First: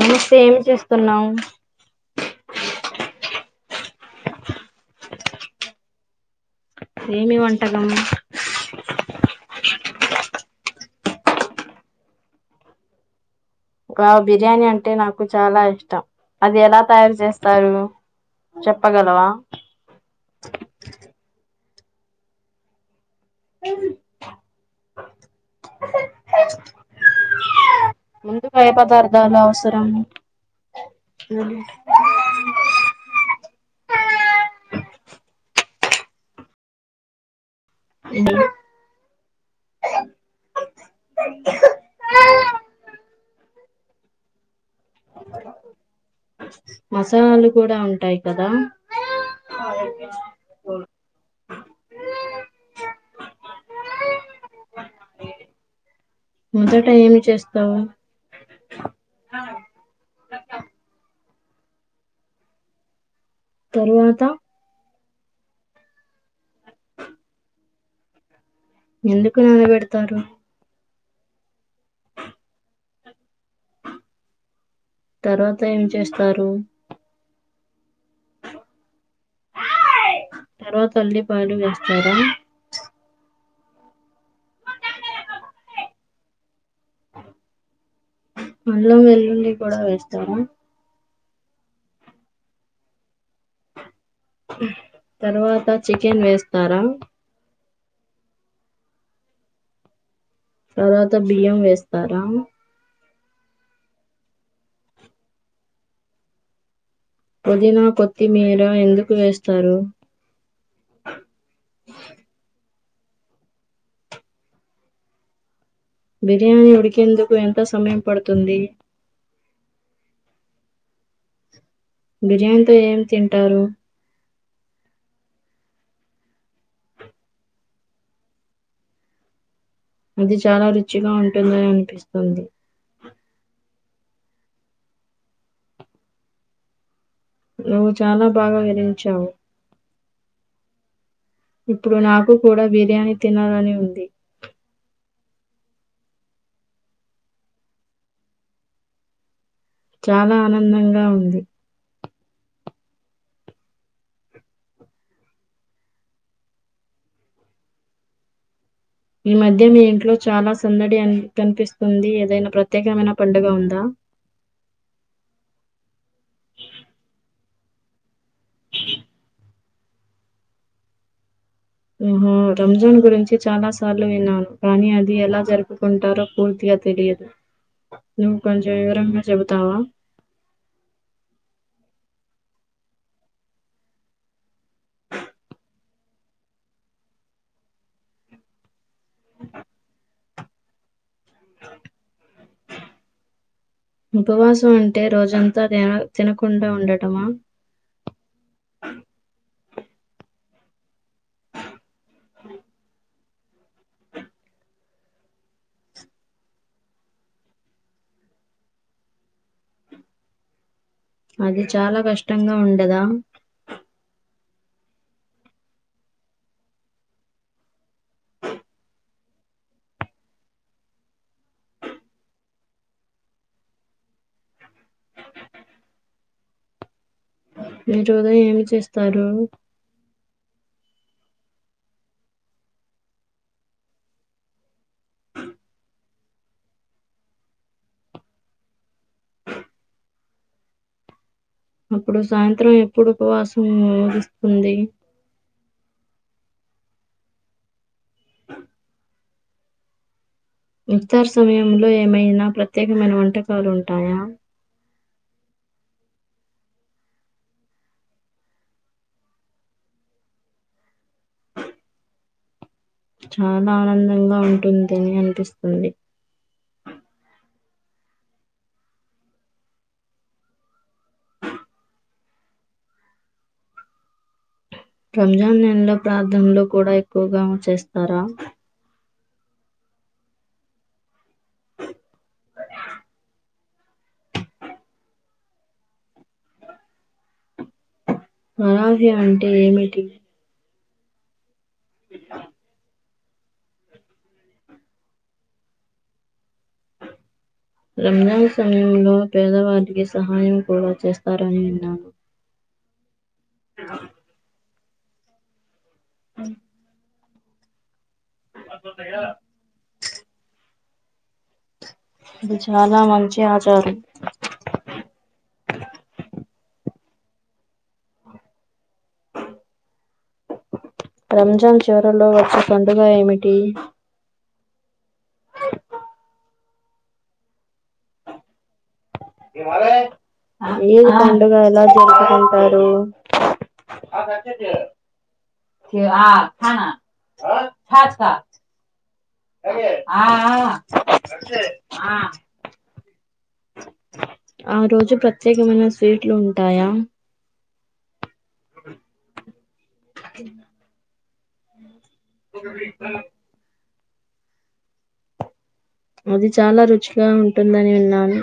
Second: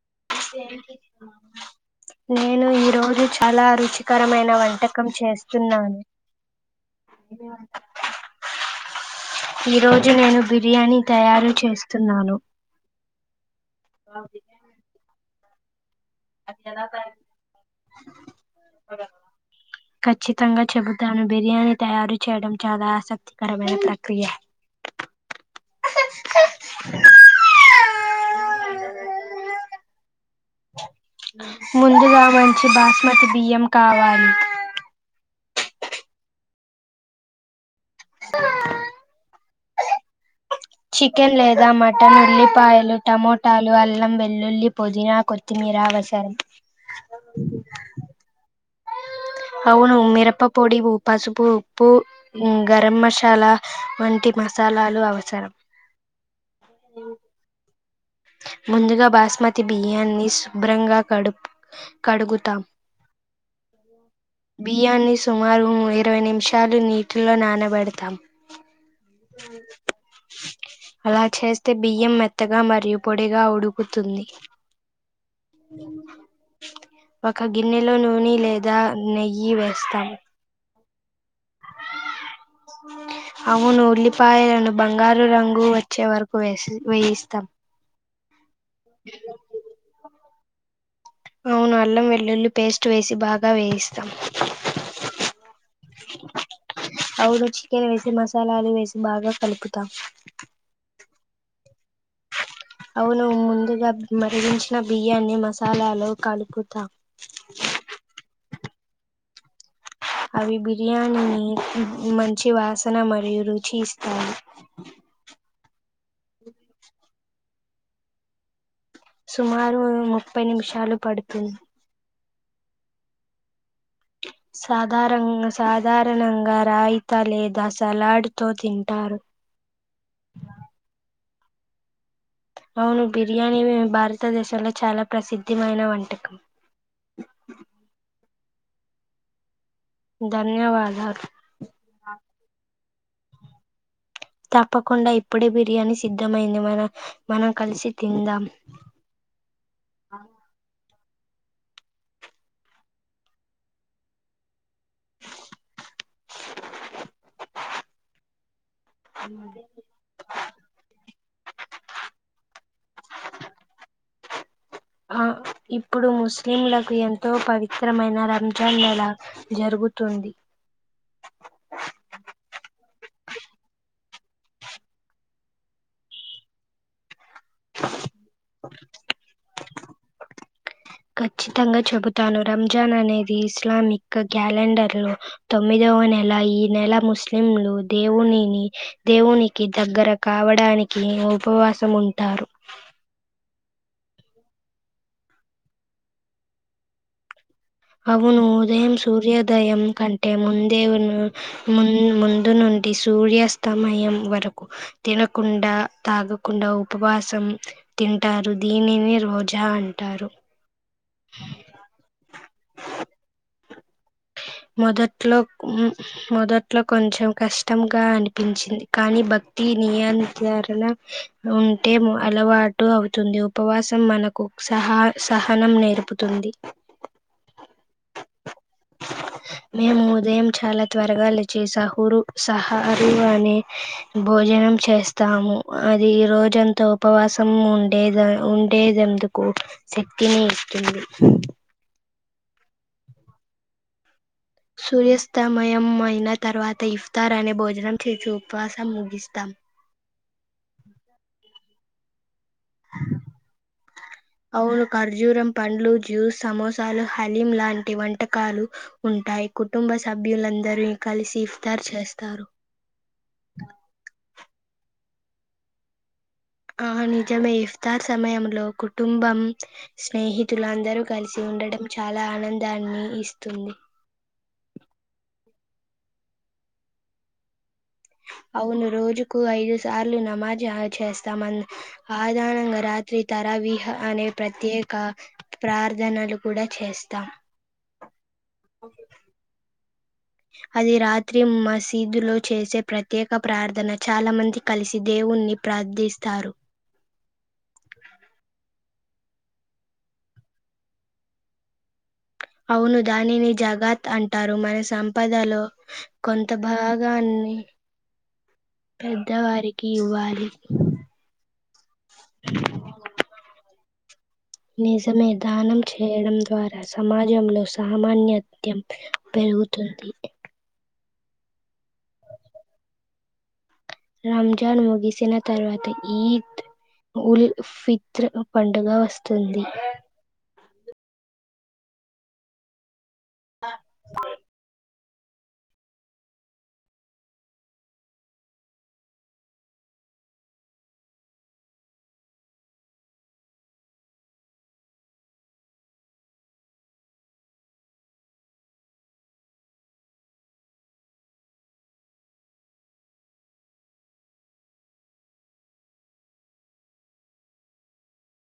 నమస్తే ఏమి చేస్తున్నావ్ నేను ఈరోజు చాలా రుచికరమైన వంటకం చేస్తున్నాను ఏమి వంటలు ఈ రోజు నేను బిర్యానీ తయారు చేస్తున్నాను వావ్ బిర్యానీ అంటే నాకు చాలా ఇష్టం అది ఎలా తయారు చేస్తారు చెప్పగలవా ఖచ్చితంగా చెబుతాను బిర్యానీ తయారు చేయడం చాలా ఆసక్తి కరబైన ప్రక్రియ ముందు పేయి పదార్థాలు అవసరం ఉమ్, ముందుగా మంచి బాస్మతి బియ్యం కావాలి ఇందులో చికెన్ లేదా మటన్ ఉల్లిపాయలు టమోటాలు అల్లం వెల్లుల్లి పుదినా కొత్తిమీరా అవసరం మసాలాలు కూడా ఉంటాయి కదా అవును మిరప్ప పొడి ఉ పసుపు ఉప్పు ఉప్పు ఊ గరం మసాలా వంటి మసాలాలు అవసరం మొదట ఏమి చేస్తావ్ ముందుగా బాస్మతి బియ్యాన్ని శుభ్రంగా కడుప్ కడుగుతాం తరువాత బియ్యాన్ని సుమారు ఇరవై నిమిషాలు నీటిలో నానబెడతాం ఎందుకు నానబెడతారు అలా చేస్తే బియ్యం మెత్తగా మరియు పొడిగా ఉడుకుతుంది తర్వాత ఏం చేస్తారు ఆ గిన్నెలో నూని లేదా నెయ్యి వేస్తాము తల్లి పాలు వేస్తారా అవును ఉల్లిపాయలను బంగారు రంగు వచ్చే వరకు వేసి వేయిస్తాం. అల్లం వెల్లుల్లి కుడా వేస్తారా అవును అల్లం వెల్లుల్లి పేస్ట్ వేసి బాగా వేస్ తర్వాత చికెన్ వేస్తారా [unintelligible] వేసి మసాలాలు వేసి బాగా కలుపుతాం. తర్వాత బియ్యం వేస్తారా అవును ముందుగా మరిగించిన బియ్యాన్ని మసాలాలు కలుపుతాం. పుదీనా కొత్తిమీర ఎందుకు వేస్తారు అవి బిర్యానినీ మంచి వాస న మరియు రుచి ఇస్తాయి. బిర్యానీ ఉడికేందుకు ఎంత సమయం పడుతుంది. సుమారు ముప్పై నిమిషాలు పడుతుంది. బిర్యానీతో ఏం తింటారు సాధారంగా సాధారణంగా రాయిత లేదా సలాడ్ తో తింటారు. అది చాలా రుచిగా ఉంటుందని అనిపిస్ అవును బిర్యానీ భారతదేశంలో చాలా ప్రసిద్ధిమైన వంటకం. బాహు విహరించావు ధన్యవాదాలు ఇప్పుడు నాకు కూడా వే బిర్యానీ తినాలని ఉంది. తప్పకుండా ఇప్పుడు బిర్యానీ సిద్ధమయింది మన మనం కలిసి తిందాం. చానా ఆనందంగా ఉంది ఈ మధ్య మీ ఇంట్లో చాలా సందడి అ కనిపిస్తుంది ఏదైనా ప్రత్యేకమైన పండుగ ఉందా ఆ ఇప్పుడు ముస్లింలకు ఎంతో పవి త్రమైన రంజాన్ నెల జరుగుతుంది. ఆహా, రంజాన్ గురించి చాలా సార్లు విన్నాను కానీ అది ఎలా జరుపుకుంటారో పూర్తిగా తెలియదు. నువ్ కొంచం వివరంగా చెబుతావా ఖచ్చితంగా చెబుతాను రంజాన్ అనేది ఇస్లామిక్ క్యాలెండర్ లో తొమ్మిదో వ నెల ఈ నెల ముస్లింలు దేవునిని దేవునికి దగ్గర కావడాని ఈయన ఉపవాసం ఉంటారు. ఉపవాసం అంటే రోజంతా తిన తినకుండా ఉండటమా అవును ఉదయం సూర్యోదయం కంటే ముందే మ్మ్ ముందు నుండి స్ సూర్యాస్తమయం వరకు తినకుండా తాగకుండా ఉపవాసం తి అంటారు దీనినే రోజా అంటారు. అది చాలా కష్టంగా ఉండదా మొదట్లో మ్మ్ మొదట్లో కొంచెం కష్టంగా అనిపించింది కానీ భక్తి నియంతరణ ఉంటే అలవాటు అవుతుంది ఉపవాసం మన సహ సహనం నేర్పుతుంది. మీ చోద ఏమి చేస్ మేము ఉదయం చాలా త్వరగా లేచి సహురు సహారు అని భోజనం చేస్తాము. అది రోజంతా ఉపవాసం ఉండేదె ఉండేదెందుకు శక్తిని ఇస్తుంది ఇప్పుడు సాయంత్రం ఎప్పుడు ఉపవాసం ఊ సూర్యస్తమయం మైన తర్వాత ఇఫ్తార్ అనే భోజనం చేసి ఉపవాసం ముగిస్తాం ఇఫ్తార్ సమయంలో ఏమైనా ప్రత్యేకమైన వంటకాలు ఉంటాయా అవును ఖర్జూరం పండ్లు జ్యూస్ సమోసాలు హలీం లాంటి వంటకాలు ఉంటాయ్ కుటుంబ సభ్యులందరి కలిసి ఇఫ్తార్ చేస్తారు చానా ఆనందంగా ఉంటుందని అనిపిస్తుంది ఆ నిజమే ఇఫ్తార్ సమయంలో కుటుంబం స్నేహితులందరూ కలిసి ఉండడం చాలా ఆనందాన్ని ఇస్తుంది రంజాన్ నెలలో ప్రార్థనలు కూడా ఎక్కువగా చేస్ అవును రోజు కు ఐదు సార్లు నమాజ్ ఆ చేస్తామన్ ఆధాణంగా రాత్రి తర విహ్ అనే ప్రత్యేక ప్రార్థనలు కూడా చేస్తాం నవాజే అంటే ఏమిటి అది రాత్రి మసీదు లో చేసే ప్ర త్యేక ప్రార్థన చాలా మంది కలిసి దేవుణ్ణి ప్రార్థిస్తారు రంజాన్ స పేదవారికి సహాయం కూడా చేస్తారని విన్నాను అవును దానిని జగాత్ అంటారు మన సంపదలో కొంత భాగాన్ న్ని పెద్దవారికి ఇవ్వాలి ఇది చాలా మంచి ఆచారం నిజమే దానం చేయడం ద్వారా సమాజంలో సామాన్త్యం పె రుగుతుంది రంజాన్ చివరలో వచ్చే పండుగ ఏమిటి రంజాన్ ముగిసిన తర్వాత ఈద్ ఉల్ ఫిత్ర్ పండుగ వ ఈద్ పండగ ఎలా జరుపుకుంటారు [unintelligible] త్యా హా హాత్ వా ఆ ఆ ఆ ఆ రోజు ప్రత్యేకమైన స్వీట్లు ఉంటాయా బుగవీక్తా అది చాలా రుచిగా ఉంటుందని విన్నాను